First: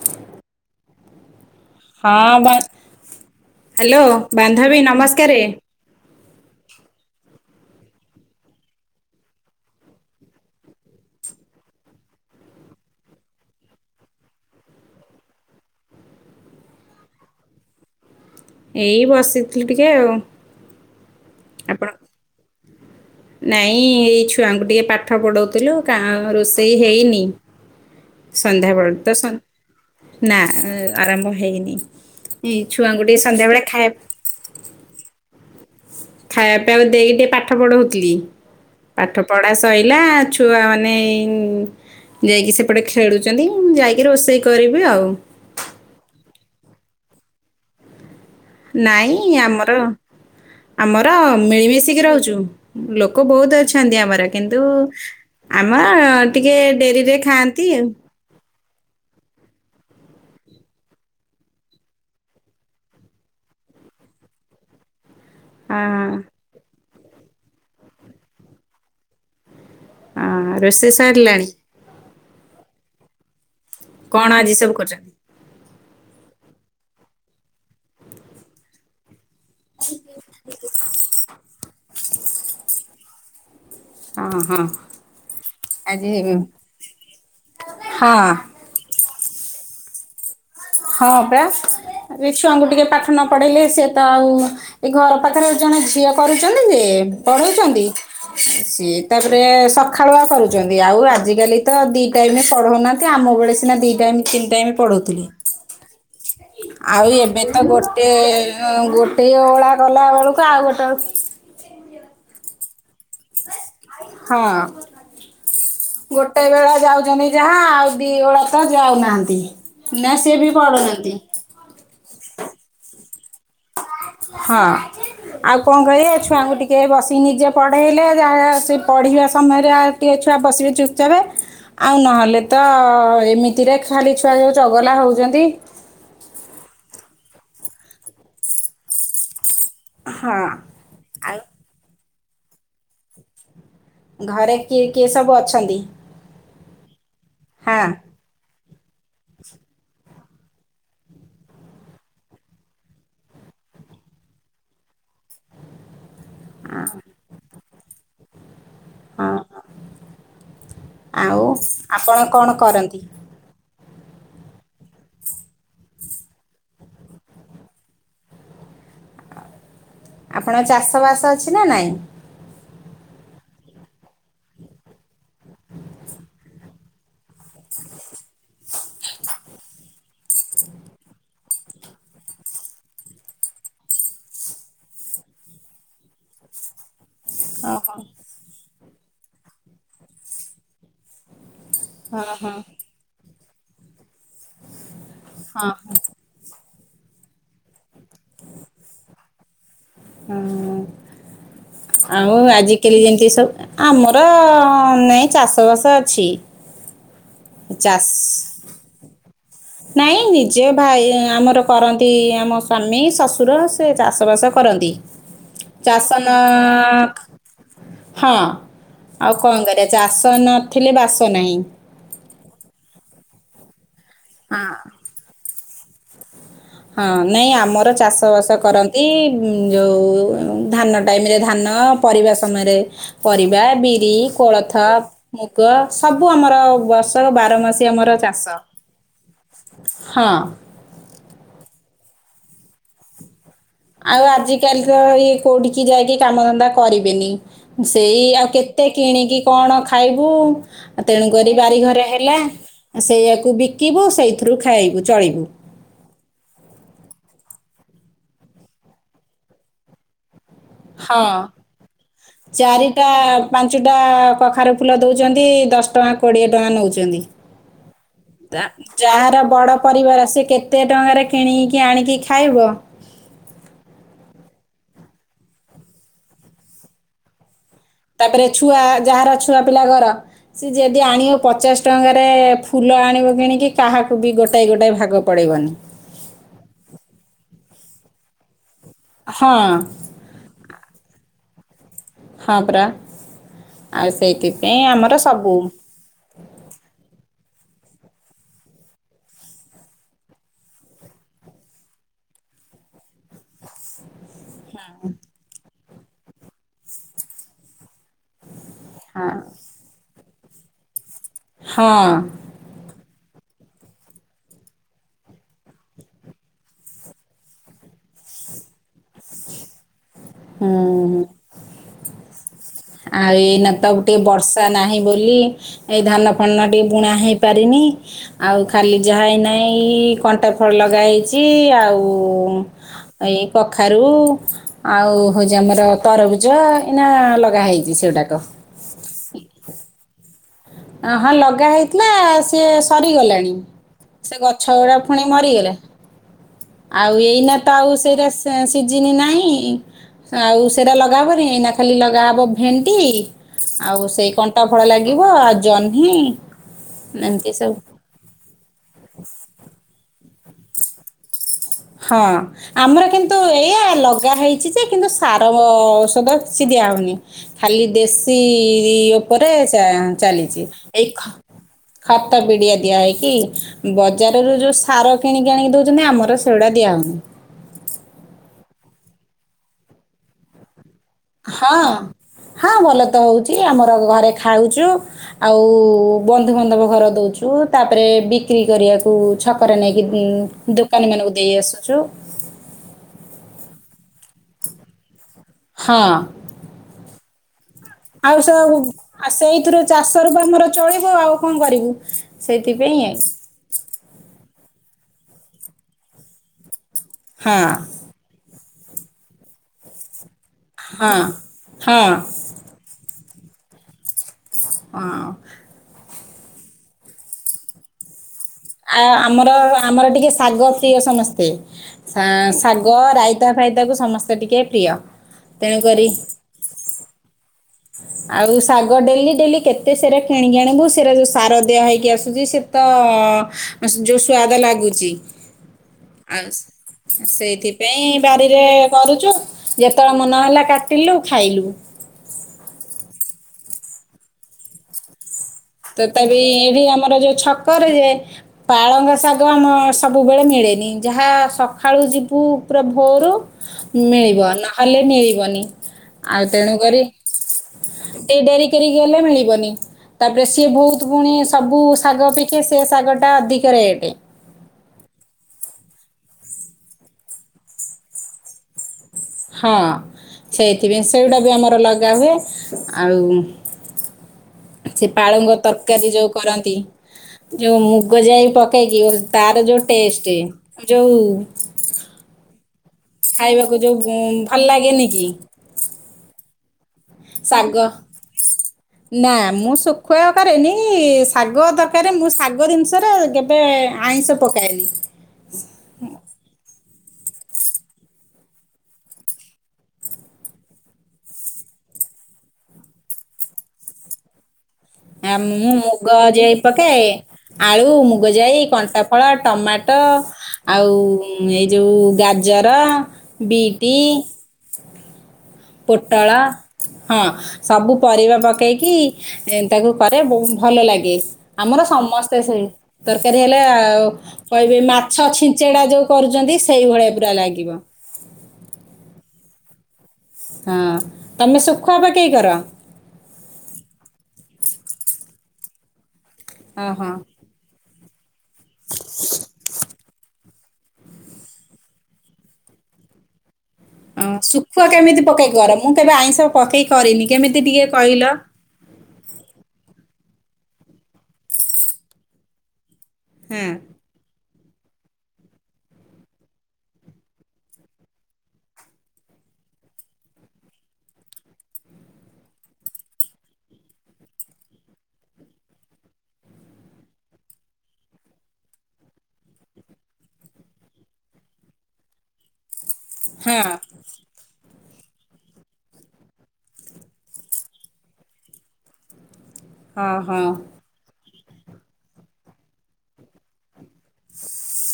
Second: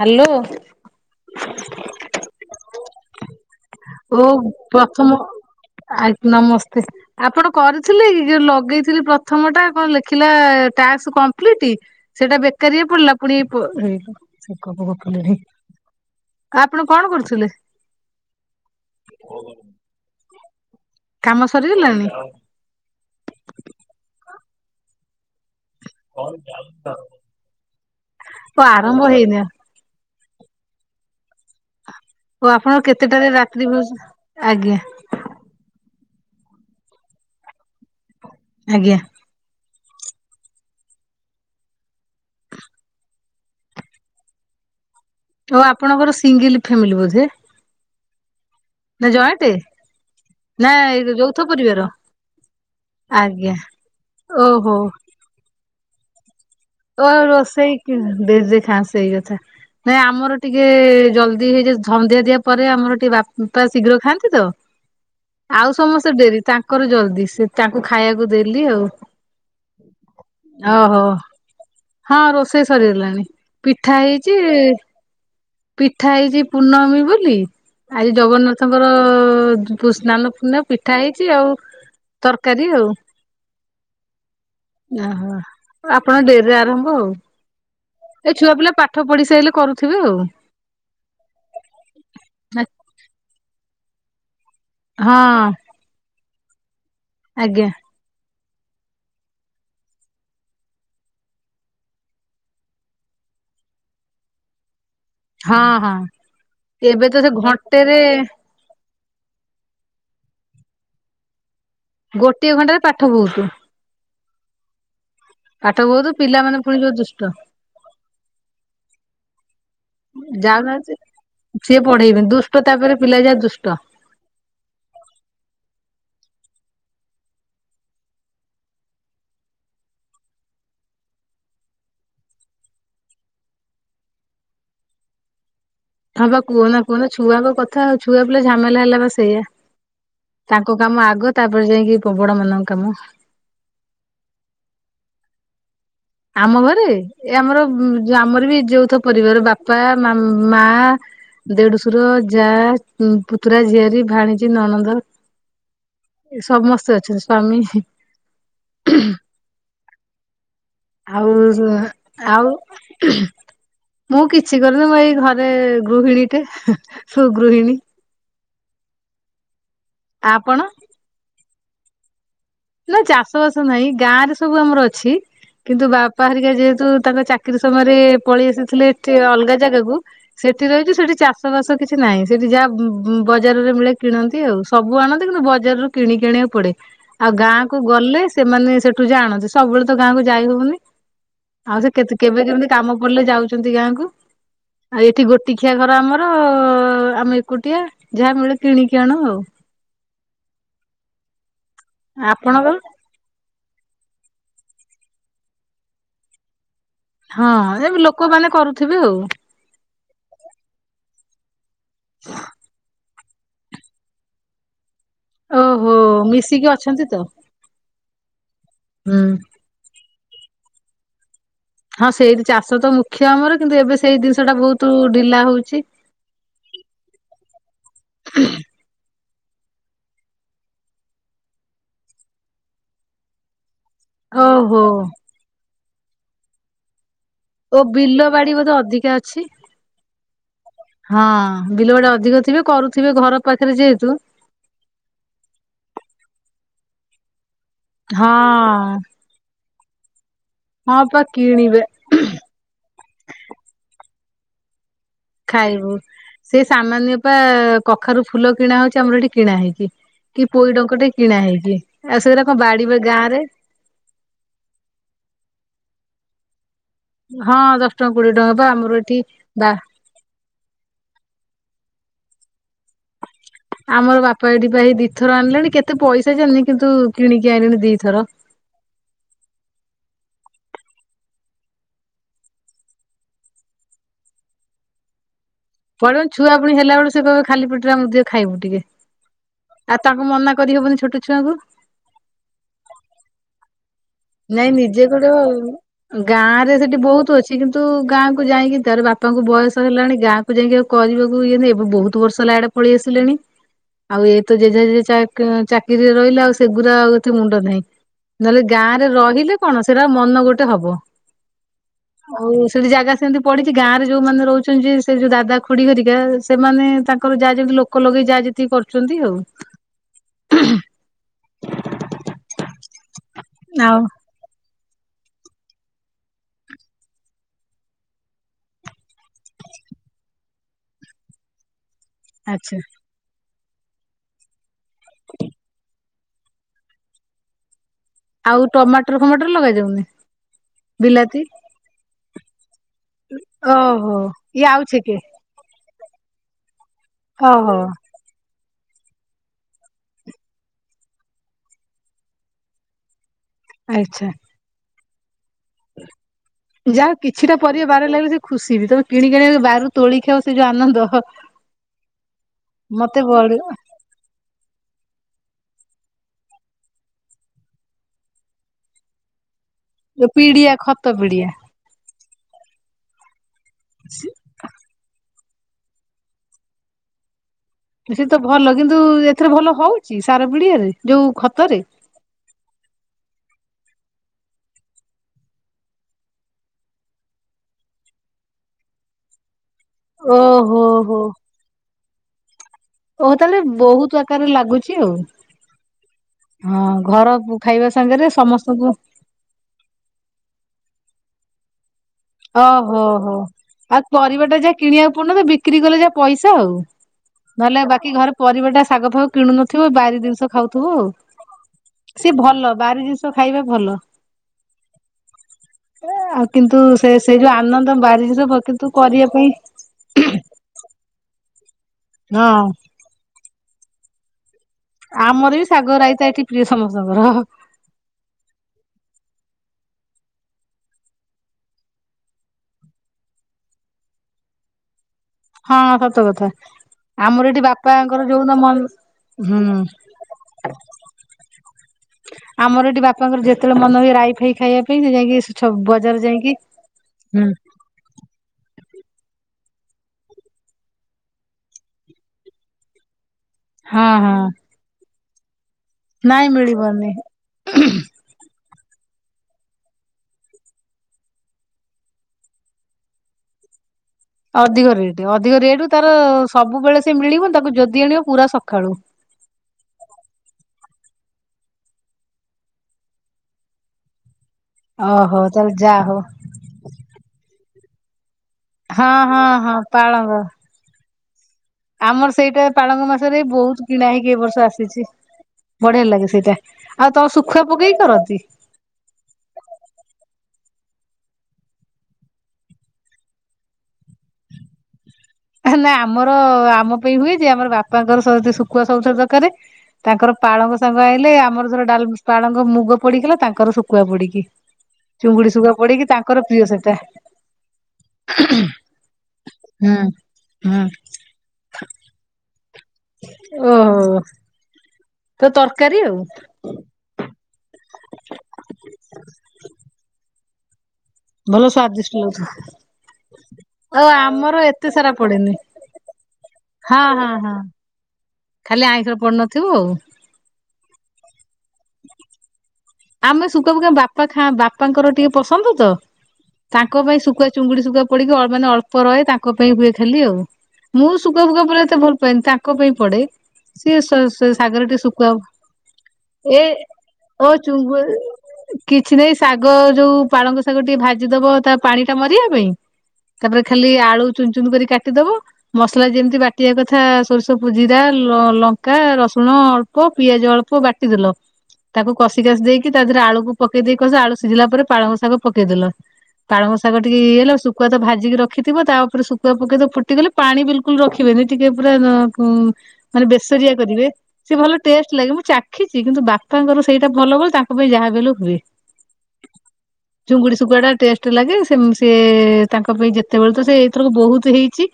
Hello. ହଁ ବା। Hello ଓ ବାନ୍ଧବୀ ପ୍ରଥମ ନମସ୍କାରେ। ଆ ନମସ୍ତେ ଆପଣ କରିଥିଲେ ଇ ଯୋଉ ଲଗେଇଥିଲି ପ୍ରଥମଟା କଁ ଲେଖିଲା ଟାସ କ କଂପ୍ଲିଟ୍ ସେଇଟା ବେକାରିଆ ପଳିଲା ପୁଣିି ଏଇ ପ ହେଇ ଲୋ ସେ ଗପ ଗପିଲିଣି। ଆ ଆପଣ କଣ କରୁଥୁଲେ? ଏଇ ବସିଥିଲୁ ଟିକେ ଆଉ। କାମ ଆପଣ ସରିଗଲାଣି? ନାଇଁ ଏଇ ଛୁଆଙ୍କୁ ଟିକେ ପାଠ ପଢ଼ଉଥିଲୁ। କା ରୋଷେଇ ହେଇନି ଓ ସନ୍ଧ୍ୟା ବେଳ ଆରମ୍ଭ ତ ସଂ ହେଇନି ଓ ନାଁ ଉ ଆରମ୍ଭ ହେଇନି ଏଇ ଆପଣ ଛୁଆଙ୍କୁ ଟିଏ କେତେଟାରେ ସନ୍ଧ୍ୟା ବେଳେ ରାତ୍ରି ଭୋଜ ଖାୟା ଆଜ୍ଞା ଖାଇଆ ପିଇଆକୁ ଦେଇ ଟିଏ ପାଠ ପଢ଼ଉଥିଲି ଆଜ୍ଞା ପାଠ ପଢ଼ା ତଇଲା ଛୁଆମାନେ ଏଇ ଯାଇକି ସେପଟେ ଖେଳୁଚନ୍ତି ଉଁ ଯାଇକି ରୋଷେଇ କରିବି ଆଉ। ଓ ଆପଣଙ୍କର ସିଙ୍ଗଲ୍ ଫେମିଲି ବୋଧେ? ନା ନାଇଁ ଜଏଣ୍ଟ ଆମର ନା ଆମର ଯୌଥ ପରିବାର ମିଳିମିଶିକି ରହୁଚୁ ଲୋକ ବହୁତ ଆଜ୍ଞା ଅଛନ୍ତି ଆମର କିନ୍ତୁ ଓହୋ ଆ ମା ଓ ରୋଷେଇ କି ଦେଇ ଦେଇଥା ସେଇ କଥା। ନାଇଁ ଆମର ଟିକେ ଜଲ୍ଦୀ ହେଇଯା ଝଂଧ୍ୟା ଦିଆ ପରେ ଆମର ଟିକେ ବାପା ଶୀଘ୍ର ଖାଆନ୍ତି ତ ଆଉ ହଁ ସମସ୍ତେ ଡେରି ତାଙ୍କର ଜଲ୍ଦୀ ସେ ତାଙ୍କୁ ଖାଇଆକୁ ଦେଲି ଆଉ। ଅଁ ହଁ ରୋଷେଇ ଓହୋ ସରିଲାଣି? ହଁ ରୋଷେଇ ସରିଅଲାଣି ପିଠା କଣ ଆଜି ସବୁ ହେଇଚି କରୁଛନ୍ତି? ପିଠା ହେଇଚି ପୂର୍ଣ୍ଣମୀ ବୋଲି ଆଜି ଜଗନ୍ନାଥଙ୍କର ଉ ଜୁ ପୁ ସ୍ନାନ ପୂର୍ଣ୍ଣିଆ ପିଠା ହେଇଚି ଆଉ ତରକାରୀ ଆଉ। ହଁ ହଁ ୟହ ଆଜି ଆପଣ ଡେରିରେ ଆରମ୍ଭ ଆଉ। ହଁ ଏ ଛୁଆ ପିଲା ପାଠ ପଢ଼ି ସାଇଲେ କରୁଥିବେ ଆଉ। ହଁ ପା ଆ ବି ଛୁଆଙ୍କୁ ଟିକେ ପାଠ ନ ପଢ଼େଇଲେ ସିଏ ତ ଆଉ ଏ ହଁ ଘର ପାଖରେ ଜଣେ ଝିଅ କରୁଚନ୍ତି ଯେ ଆଜ୍ଞା ପଢ଼ଉଚନ୍ତି ସିଏ ତାପରେ ସଖାଳୁଆ କରୁଚନ୍ତି ଆଉ ଆଜିକାଲି ତ ଦି ଟାଇମ୍ ପଢ଼ଉନାହାନ୍ତି ଆମ ବେଳେ ସିନା ଦି ଟାଇମ୍ ତିନି ଟାଇମ୍ ପଢ଼ଉଥୁଲେ। ହଁ ହଁ। ଆଉ ଏବେ ତ ଗୋଟେ ଅ ଗୋ ଟେ ଅଳା କଲା ଅଳୁକୁ ଆଉ ଗୋଟେ ଗୋଟିଏ ଘଣ୍ଟାରେ ପାଠ ବୋହୁତୁ। ହଁ ଗୋଟେ ବେଳା ଯାଉଚନ୍ତି ଯାହା ଆଉ ଦି ଓଳା ତ ଯାଉନାହାନ୍ତି। ନାଁ ସିଏ ବି ପଢ଼ଉନାହାନ୍ତି। ପଢ଼େଇବେନ୍ ଦୁଷ୍ଟ ତାପରେ ପିଲା ଯା ହଁ ଆଉ କଁ କରିଆ ଛୁ ହୁଆଙ୍କୁ ଟିକେ ବସି ନିଜେ ପଢ଼େଇଲେ ଯାହା ସେ ପଢ଼ିବା ସମୟରେ ଆଉ ଟିକେ ଛୁଆ ବସିବେ ଚୁପଚାପେ। ଆଉ ନହେଲେ ତ ଏମିତିରେ ଖାଲି ଛୁଆ ଯୋଉ ଚଗଲା ହଉଚନ୍ତି। ହଁ ବା କୁହନା କୁହନା ଛୁଆଙ୍କ କଥା ଆଉ ଛୁଆ ପିଲା ଝାମେଲା ହେଲା ବା ସେଇଆ। ହଁ ତାଙ୍କ କାମ ଆଗ ଆଉ ତାପରେ ଯାଇଁକି ପ ବଡ଼ମାନଙ୍କ କାମ। ଘରେ କିଏ କିଏ ସବୁ ଅଛନ୍ତି? ଆମ ଘରେ ଏ ଆମର ହଁ ଉଁ ଯ ଆମର ବି ଯୋଉ ଥ ପରିବାର ବାପା ମାମ୍ ମା ଦେଡ଼ୁଶୁର ଯାଆ ପୁତୁରା ଝିଆରୀ ଭାଣିଜୀ ନଣନ୍ଦ ଏ ସମସ୍ତେ ଅଛନ୍ତି ସ୍ଵାମୀ। ହଁ ହଁ। ଆଉ ଆଉ। ମୁଁ କିଛି କରୁନି ମୁଁ ଏଇ ଘରେ ଗୃହିଣୀଟେ ସୁଗୃହିଣୀ। ଆପଣ ଚାଷବାସ ଅଛି ନା ନାଇଁ? ନା ଚାଷ ବାସ ନାହିଁ ଗାଁ ରେ ସବୁ ଆମର ଅଛି। କିନ୍ତୁ ବାପା ହେରିକା ଯେହେତୁ ତାଙ୍କ ଚାକିରି ସମୟରେ ପଳେଇ ଆସିଥିଲେ ଏଠି ଅଲଗା ଜାଗାକୁ ସେ ସେଠି ରହିଚି ସେଠି ଚାଷ ବାସ କିଛି ନାହିଁ ସେଠି ଯାହା ବ-ବ-ବଜାରରେ ମିଳେ କିଣନ୍ତି ଆଉ ସବୁ ଆଣନ୍ତି କିନ୍ତୁ ବ ବଜାରରୁୁ କିଣିକି ଆଣିବାକୁ ପଡେ। ଆଉ ଗାଁ କୁ ଓହୋ ଗଲେ ସେମାନେ ସେଠୁ ଜାଣନ୍ତି ସବୁବେଳେ ତ ଗାଁ କୁ ଯାଇ ହଉନି। ଆଉ ସେ କେତେ ହଁ କେବେ ହଁ କେମିତି କାମ ପଡିଲେ ଯାଉଛନ୍ତି ଗାଁ କୁ। ଆଉ ଏଠି ଗୋଟି ହଁ ଖିଆ ହଁ। ଘର ଆମର। ଆମେ ଏକୁଟିଆ ଯାହା ମିଳେ କିଣିକି ଆଣୁ ଆଉ। ହୁଁ ଆଉ ଆପଣଙ୍କ ଆଜିକାଲି ଯେମିତି ସବୁ ଆମ ର ନାଇଁ ଚାଷ ବାସ ଅଛି। ହଁ ଏ ଚାଷ ଲୋକମାନେ କରୁଥିବେ ଆଉ। ନାଇଁ ନିଜେ ଭାଇ ଆମର କରନ୍ତି ଆମ ସ୍ଵାମୀ ଶ ଶୁର ସେ ଚାଷ ବାସ କରନ୍ତି ଓହୋ ଚାଷ ନ ମିଶିକି ଅଛନ୍ତି ତ ହଁ ହୁଁ ଆଉ କଣ କରିବା ଚାଷ ନଥିଲେ ବାସ ନାହିଁ। ହଁ ସେଇଠି ଚାଷ ତ ମୁଖ୍ୟ ଆମର କିନ୍ତୁ ଏବେ ସେଇ ଜିନିଷ ଟା ହଁ ବହୁତୁ ଢିଲା ହଉଚି। ହଁ ନାଇଁ ଆମର ଚାଷ ବାସ କରନ୍ତି। ଯୋଉ ଧାନ ଟାଇମ ରେ ଧାନ ପରିବା ସମୟରେ ପରିବା ବି ଇ କୋଳଥ ଓହୋ ମୁଗ ସବୁ ଆମର ବ ଓ ବିଲ ବାଡି ବୋଧେ ଅଧିକା ଅଛି ହଁ ହଁ। ବିଲ ବାଡି ଅଧିକ ଥିବେ କରୁଥିବେ ଘର ପାଖରେ ଯେହେତୁ ଆଉ ଆଜିକାଲି ତ ଇଏ କୋଉଠିକି ଯାଇକି କାମ ଧନ୍ଦା କରିବେନି। ସେଇ ଆଉ କେତେ ହଁ କିଣିକି କଣ ଖାଇ ବୁ ହଁ ପା ତେଣୁ କରି କିଣିବେ ବାରିଘରେ ହେଲା ସେଇୟାକୁ ବିକିବୁ ସେଇଥିରୁ ଖାଇବୁ। ଚଳିବୁ ଖାଇବୁ ସେ ସାମାନ୍ୟ ପା କଖାରୁ ଫୁଲ କିଣା ହଉଛି ଆମର ଏଠି କିଣା ହେଇଛିି। ହଁ ସେଗୁରା କଣ ବାଡି ବା ଚାରିଟା ଗାଁ ରେ ପାଞ୍ଚଟା କଖାରୁ ଫୁଲ ଦଉଚ ଦଶ ଟଙ୍କା କୋଡିଏ ଟଙ୍କା ନଉଚ ହଁ ଟଙ୍କା କୋଡିଏ ଟଙ୍କା ପା ଆମର ଏଠି ଯାହାର ବା ବଡ ପରିବାର ସେ କେତେ ଟଙ୍କାରେ କିଣିକି ଆଣିକି ଖାଇବ। ଆମର ବାପା ଏଇଠି ପା ଦି ଥର ଆଣିଲେଣି କେତେ ପଇସା ଜାଣିନି କିନ୍ତୁ କିଣିକି ଆଣିଲେ ତାପରେ ଛୁଆ ଯାହାର ଛୁଆ ପିଲା ଘର ଯଦି ଆଣିବ ପଚାଶ ଟଙ୍କାରେ ଫୁଲ ଆଣିବ କିଣିକି କାହାକୁ ବି ଗୋଟାଏ ଗୋଟାଏ ଭାଗ ପଡ଼େଇବନି। ପଳିବ ଛୁଆ ପୁଣି ହେଲା ବେଳକୁ ସେ କହିବେ ଖାଲି ପେଟରେ ଆମକୁ ଦିଅ ଟିକିଏ ଖାଇବୁ ଟିକେ। ହଁ ଆଉ ତାଙ୍କୁ ମନା କରିହବନି ଛୋଟ ଛୁଆଙ୍କୁ। ହଁ ପରା। ଆଉ ନାଇଁ ସେଇଥିପାଇଁ ନିଜେ ଆମର ସବୁ ଗୋଟେ ଗାଁ ରେ ସେଠି ବହୁତ ଅଛି। କିନ୍ତୁ ଗାଁକୁ ଯାଇକି ତାର ବାପାଙ୍କୁ ବୟସ ହେଲାଣି ଗାଁକୁ ଯାଇକି ଆଉ କରିବାକୁ ଇଏ ନାହିଁ ଏବେ ବହୁତ ବର୍ଷ ହେଲା ଇଆଡେ ପଳେଇ ଆସିଲେଣି ଆଉ ତ ଜେଜେଜେଜେ ଚାକିରିରେ ରହିଲା ଆଉ ସେଗୁଡା ଆଉ ଏତେ ମୁଣ୍ଡ ନାହିଁ ନହେଲେ ଗାଁ ହଁ ରହିଲେ କଣ ସେରା ମନ ଗୋଟେ ହବ ହଁ ଆଉ ସେଠି ଜାଗା ସେମିତି ପଡିଛି ଗାଁରେ ଯୋଉମାନେ ରହୁଛନ୍ତି ସେ ଯୋଉ ଦାଦା, ଖୁଡି ହେରିକା ସେମାନେ ତାଙ୍କର ଯାହା ଯେମିତି ଲୋକ ଲଗେଇ ଯା ଯେତିକି କରୁଛନ୍ତି ଆଉ। ହୁଁ ଆଉ ଏଇନା ତ ଆଉ ଗୋଟେ ବର୍ଷା ନାହିଁ। ବୋଲି ଏଇ ଧାନ ଫଳ ଟିକେ ବୁଣା ହେଇ ପାରିନି ଆଉ ଖାଲି ଯାହା ଏଇନା ଏଇ କଣ୍ଟା ଫଳ ଲଗା ହେଇଛି ଆଉ ଆଚ୍ଛା। ଏଇ କଖାରୁ ଆଉ ହଉଛି ଆମର ତରଭୁଜ ଇନା ଲଗା ହେଇ ଆଉ ଟମାଟର ଫମାଟର ଲଗେଇ ଦଉନି ଅ ହଁ ଲଗା ହେଇଥିଲା। ସିଏ ସରିଗଲାଣି, ଓହୋ ସେ ଇଏ ଗଛ ଆଉଛେ ଗୁଡା କି ପୁଣି ମରିଗଲେ। ଆଉ ଏଇନା ତ ଓହୋ ଆଉ ସେଇଟା ସେ ସିଝିନି ନାହିଁ ଆଉ ସେଇଟା ଲଗାହବନି ଏନା ଖାଲି ଲଗାହେବ ଭେଣ୍ଟି ଆଉ ଆଚ୍ଛା। ସେଇ କଣ୍ଟା ଫଳ ଲାଗିବ। ଜହ୍ନି ଯାହା ଏମିତି କିଛିଟା ସବୁ ପରିବା ବାହାରେ ଲାଗିଛି ଖୁସି ବି ତମେ କିଣ କିିଣିବା ବାହାରୁ ତୋଳି ଖାଇବ ସେ ଯୋଉ ଆନନ୍ଦ ହ ହଁ ଆମର କିନ୍ତୁ ଏଇୟା ଲଗା ହେଇଛି ଯେ କିନ୍ତୁ ସାର ଔଷଧ ସି ଦିଆହଉନି ଖାଲି ଦେଶୀ ଉପରେ ଚାଲିଛି ପିଡିଆ ଏଇ ଖତ ପିଡିଆ। ଖତ ପିଡିଆ ଦିଆ ହେଇକି ବଜାରରୁ ଯୋଉ ସାର କିଣିକି ଆଣିକି ଦଉଛନ୍ତି ଆମର ସେଗୁଡା ଦିଆହୋଉନି। ସେ ତ ଭଲ। କିନ୍ତୁ ଏଥିରେ ଭଲ ହଉଛି ସାର ବିଡିଆରେ ହଁ ହଁ ଭଲ ତ ହଉ ଆମର ଘରେ ଖାଉଛୁ ଆଉ ବନ୍ଧୁବାନ୍ଧବ ଘର ଦଉଛୁ। ତାପରେ ବିକ୍ରି କରିବାକୁ ଛକରେ ନେଇକି ଓହୋ ଦୋକାନୀମାନାନଙ୍କୁ ଦେଇ ଆସୁଛୁ। ଓ ତାହେଲେ ବହୁତ ଆକାରରେ ଲାଗୁଛି ଆଉ ହଁ ହଁ ଘର ଖାଇବା ସାଙ୍ଗରେ ଆଉ ସୁ ସମସ୍ତଙ୍କୁ ସେଇଥିରୁ ଚାଷ ରୂପ ଆମର ଚଳିବୁ ଆଉ କଣ କରିବୁ? ସେଇଥିପାଇଁ ଆଉ ଓହୋହୋ ଆଉ ପରିବା ଟା ଯାହା କିଣିବାକୁ ପଡୁନି ତ ବିକ୍ରି କଲେ ଯାହା ପଇସା ଆଉ। ନହେଲେ ବାକି ଘରେ ପରିବା ଟା ଶାଗ ଫାଗ କିଣୁ ନଥିବ ବାରି ଜିନିଷ ଖାଉଥିବ ଆଉ ହଁ ହଁ ହଁ ସେ ଭଲ ବାରି ଜିନିଷ ଖାଇବା ଭଲ। ହଁ। ଆଉ କିନ୍ତୁ ସେ ସେ ଯୋଉ ଆନନ୍ଦ ବାରି କିନ୍ତୁ ଆ କରିବା ପାଇଁ ଆମର ଆମର ଟିକେ ଶାଗ ପ୍ରିୟ ସମସ୍ତେ ହଁ ଶାଗ ରାଇତା ଫାଇଦାକୁ ସମସ୍ତେ ଟିକେ ପ୍ରିୟ ଆମର ବି ତେଣୁକରି ଶାଗରାଇତା ଏଠି ପ୍ରିୟ ସମସ୍ତଙ୍କର। ଆଉ ଶାଗ ଡେଲି ଡେଲି କେତେ ସେରା କିଣିକି ଆଣିବୁ ସେରା ଯୋଉ ସାର ଦିଆ ହେଇକି ଆସୁଛି ସେ ତ ଯୋଉ ସ୍ଵାଦ ଲାଗୁଛି ହଁ ସତ ଆଉ କଥା। ଆମର ଏଠି ସେଇଥିପାଇଁ ବାପାଙ୍କର ଯୋଉଦିନ ବାରିରେ ମନ କରୁଛୁ ହୁଁ ଯେତେବେଳେ ମନ ହେଲା କାଟିଲୁ ଖାଇଲୁ। ଆମର ଏଠି ବାପାଙ୍କର ଯେତେବେଳେ ମନ ହୁଏ ରାଇ ଫାଇ ଖାଇବା ପାଇଁ ସେ ଯାଇକି ଛ ବଜାର ତଥାପି ଯାଇକି ବି ଆମର ଯୋଉ ହୁଁ ଛକରେ ପାଳଙ୍ଗ ଶାଗ ଆମ ସବୁବେଳେ ମିଳେନି ଯାହା ସକାଳୁ ଯିବୁ ପୁରା ଭୋରୁ ହଁ ମିଳିବ ହଁ। ନହେଲେ ମିଳିବନି। ଆଉ ନାଇଁ ତେଣୁ କରି ମିଳିବନି ଟି ଡେରି କରିକି ଗଲେ ମିଳିବନି ତା ରେ ସିଏ ବହୁତ ପୁଣି ସବୁ ଶାଗ ଅପେକ୍ଷା ସେ ଶାଗଟା ଅଧିକ ରେଟ୍। ଅଧିକ ରେଟ୍ ଅଧିକ ରେଟ ରୁ ତାର ସବୁବେଳେ ସେ ମିଳିବନି ତାକୁ ଯଦି ଆଣିବ ପୁରା ସକାଳୁ। ହଁ ସେଇଥିପାଇଁ ସେଇଗୁଟା ବି ଆମର ଲଗା ହୁଏ। ଆଉ [inaudible] ସେ ଓହୋ ପାଳୁଙ୍ଗ ତାହେଲେ ଯା ତରକାରୀ ହଉ ଯଉଁ କରନ୍ତି ଯୋଉ ମୁଗ ଯାଇ ପକେଇକି ହଁ ହଁ ତାର ହଁ ଯୋଉ ପାଳଙ୍ଗ ଟେଷ୍ଟ ଯୋଉ ଆମର ସେଇଟା ପାଳଙ୍ଗ ମାସରେ ଖାଇବାକୁ ବହୁତ ଯୋଉ କିଣା ଉଁ, ହେଇକି ଏ ଭଲ ବର୍ଷ ଆସିଛି ଲାଗେନି କି ବଢିଆ ଲାଗେ ସେଇଟା। ଆଉ ତମ ଶୁଖୁଆ ଶାଗ ପକେଇକି କରନ୍ତି ନା ମୁଁ ଶୁଖୁଆ କରେନି। ଶାଗ ଦରକାର ମୁଁ ଶାଗ ଜିନିଷରେ କେବେ ଆଇଁଷ ପକାଏନି। ନା ଆମର ଆମ ହୁଏ ଯେ ଆମର ବାପାଙ୍କର ସବୁଥିରେ ଶୁଖୁଆ ସବୁଥିରେ ଦରକାରେ ତାଙ୍କର ପାଳଙ୍ଗ ସାଙ୍ଗ ଆଇଁଲେ ଆମର [unintelligible] ପାଳଙ୍କ ମୁଗ ପଡ଼ିଗଲା ତାଙ୍କର ଶୁଖୁଆ ପୋଡିକି ଆ ମୁଁ ମୁଗ ଜାଇ ପକାଏ। ଆଳୁ, ମୁଗ ଯାଇ, କଣ୍ଟାଫଳ, ଟମାଟ ହୁଁ ହୁଁ ଆଉ ଏଇ ଯୋଉ ଗାଜର, ବିଟି ଓହୋ ତ ତରକାରୀ ଆଉ ପୋଟଳ ହଁ ସବୁ ପରିବା ପକେଇକି ଏ ତାକୁ କରେ ବୋହୁ ଭଲ ଲାଗ୍ ଗେ ଭଲ ଆମର ସ୍ଵାଦିଷ୍ଟ ସମସ୍ତେ ଲାଗୁଥିବ ସେଇ ତରକାରୀ ହେଲେ ଆଉ ଆମର କହିବେ ଏତେ ସାରା ମାଛ ପଡେନି ଛିଞ୍ଚେଡା ଯୋଉ କରୁଚନ୍ତି ହଁ ସେଇଭଳିଆ ହଁ ପୁରା ହଁ ଲାଗିବ। ଖାଲି ଆଇଁଷରେ ପୋଡ଼ିନଥିବୁ ହଁ ତମେ ଶୁଖୁଆ ପକେଇ କର? ଆମେ ସୁଖୁଆ ପକେଇ ବାପା ଖାଁ ବାପାଙ୍କର ଟିକେ ପସନ୍ଦ ତ ହଁ ତାଙ୍କ ହଁ ପାଇଁ ଶୁକୁଆ ଚୁଙ୍ଗୁଡି ଶୁଖୁଆ ପୋଡିକି ମାନେ ଅଳ ଅଳ୍ପ ରହେ ତାଙ୍କ ପାଇଁ ହୁଏ ଖାଲି ଆଉ। ମୁଁ ଶୁକୁଆ ଫୁକୁଆ ପୁରା ଏତେ ଭଲ ପାଏନି ତାଙ୍କ ପାଇଁ ପଡେ। ସିଏ ସ ସ ଶୁଖୁଆ ସାଗର ଟିକେ କେମିତି ଶୁକୁଆ ପକେଇ କର ମୁଁ କେବେ ଆଇଁଷ ଏ ପକେଇ କରିନି ଅ କେମିତି ଟିକେ ଚୁଙ୍ଗୁଡି କହିଲ କି ଛିନେଇ ଶାଗ ଯୋଉ ପାଳଙ୍ଗ ଶାଗ ଟିକେ ଭାଜିଦବ ତା ପାଣିଟା ମରିବା ପାଇଁ। ତାପରେ ହୁଁ ଖାଲି ଆଳୁ ଚୁନ ଚୁନ କରି କାଟିଦବ ମସଲା ଯେମିତି ବାଟିବା କଥା ସୋରିଷ, ପୁ ଜିରା, ଲଙ୍କା, ରସ୍ ସୁଣ ଅଳ୍ପ ପିଆଜ ଅଳ୍ପ ବାଟିଦେଲ ତାକୁ କଷି କାଷି ଦେଇକି ତା ଦେହରେ ଆଳୁକୁ ପକେଇ ଦେଇ କଷ ଆଳୁ ସିଜିଲା ପରେ ପାଳଙ୍ଗ ଶାଗ ପକେଇଦେଲ। ପାଳଙ୍ଗ ଶାଗ ଟିକେ ଇଏ ହେଲେ ଆଉ ଶୁକୁଆ ତ ଭାଜିକି ରଖିଥିବ ତାପରେ ଶୁକୁଆ ପକେଇଦବ ଫୁଟିଗଲେ ପାଣି ବିଲକୁଲ ରଖିବେ ପାଣି ଟିକେ ପୁରା ନ କ ମାନେ ହଁ ବେସରିଆ କରିବେ ସେ ଭଲ ଟେଷ୍ଟ ଲାଗେ ମୁଁ ଚାଖିଚି କିନ୍ତୁ ବାପାଙ୍କର ସେଇଟା ଭଲ ବୋଲି ତାଙ୍କ ପାଇଁ ଯାହା ବି ହେଲେ ହୁଏ ହଁ ହଁ ଚୁଙ୍ଗୁଡି ଶୁକୁଆଟା ଟେଷ୍ଟ ଥିର୍ ଲାଗେ ସେମ୍ ସିଏ ତାଙ୍କ ପାଇଁ ଯେତେବେଳେ ତ ସେ ଏଥରକ ବୋହୁତ ହେଇଚି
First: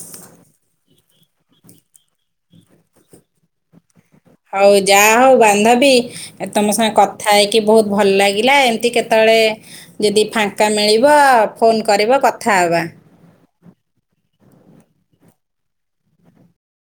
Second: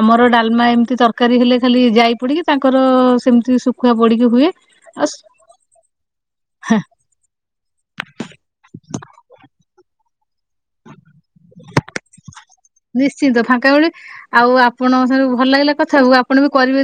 ଆମର ଡାଲମା ଏମତି ତର ତରକାରୀ ହେଲେ ଖାଲି ଯାଇ ପଡିକି ତାଙ୍କର ସେମତି ଶୁକ୍ ହୋଉ ଯାହା ହୋଉ ବାନ୍ଧବି ଏ ତମ ସାଙ୍ଗେ କଥା ହେଇକି ବୋହୁତ ଭଲ ଲାଗିଲା ଏମତି କେତୋଳେ ଯଦି ଫାଙ୍କା ମିଳିବ ଫୋନ କରିବ କ ନିଶ୍ଚିତ ଫାଙ୍କା ବେଳେ ଆଉ ଆପଣଙ୍କ ସାଙ୍ଗରେ ଭଲ ଲାଗିଲା କଥା ହବାକୁ ଆପଣ ବି କରିବେ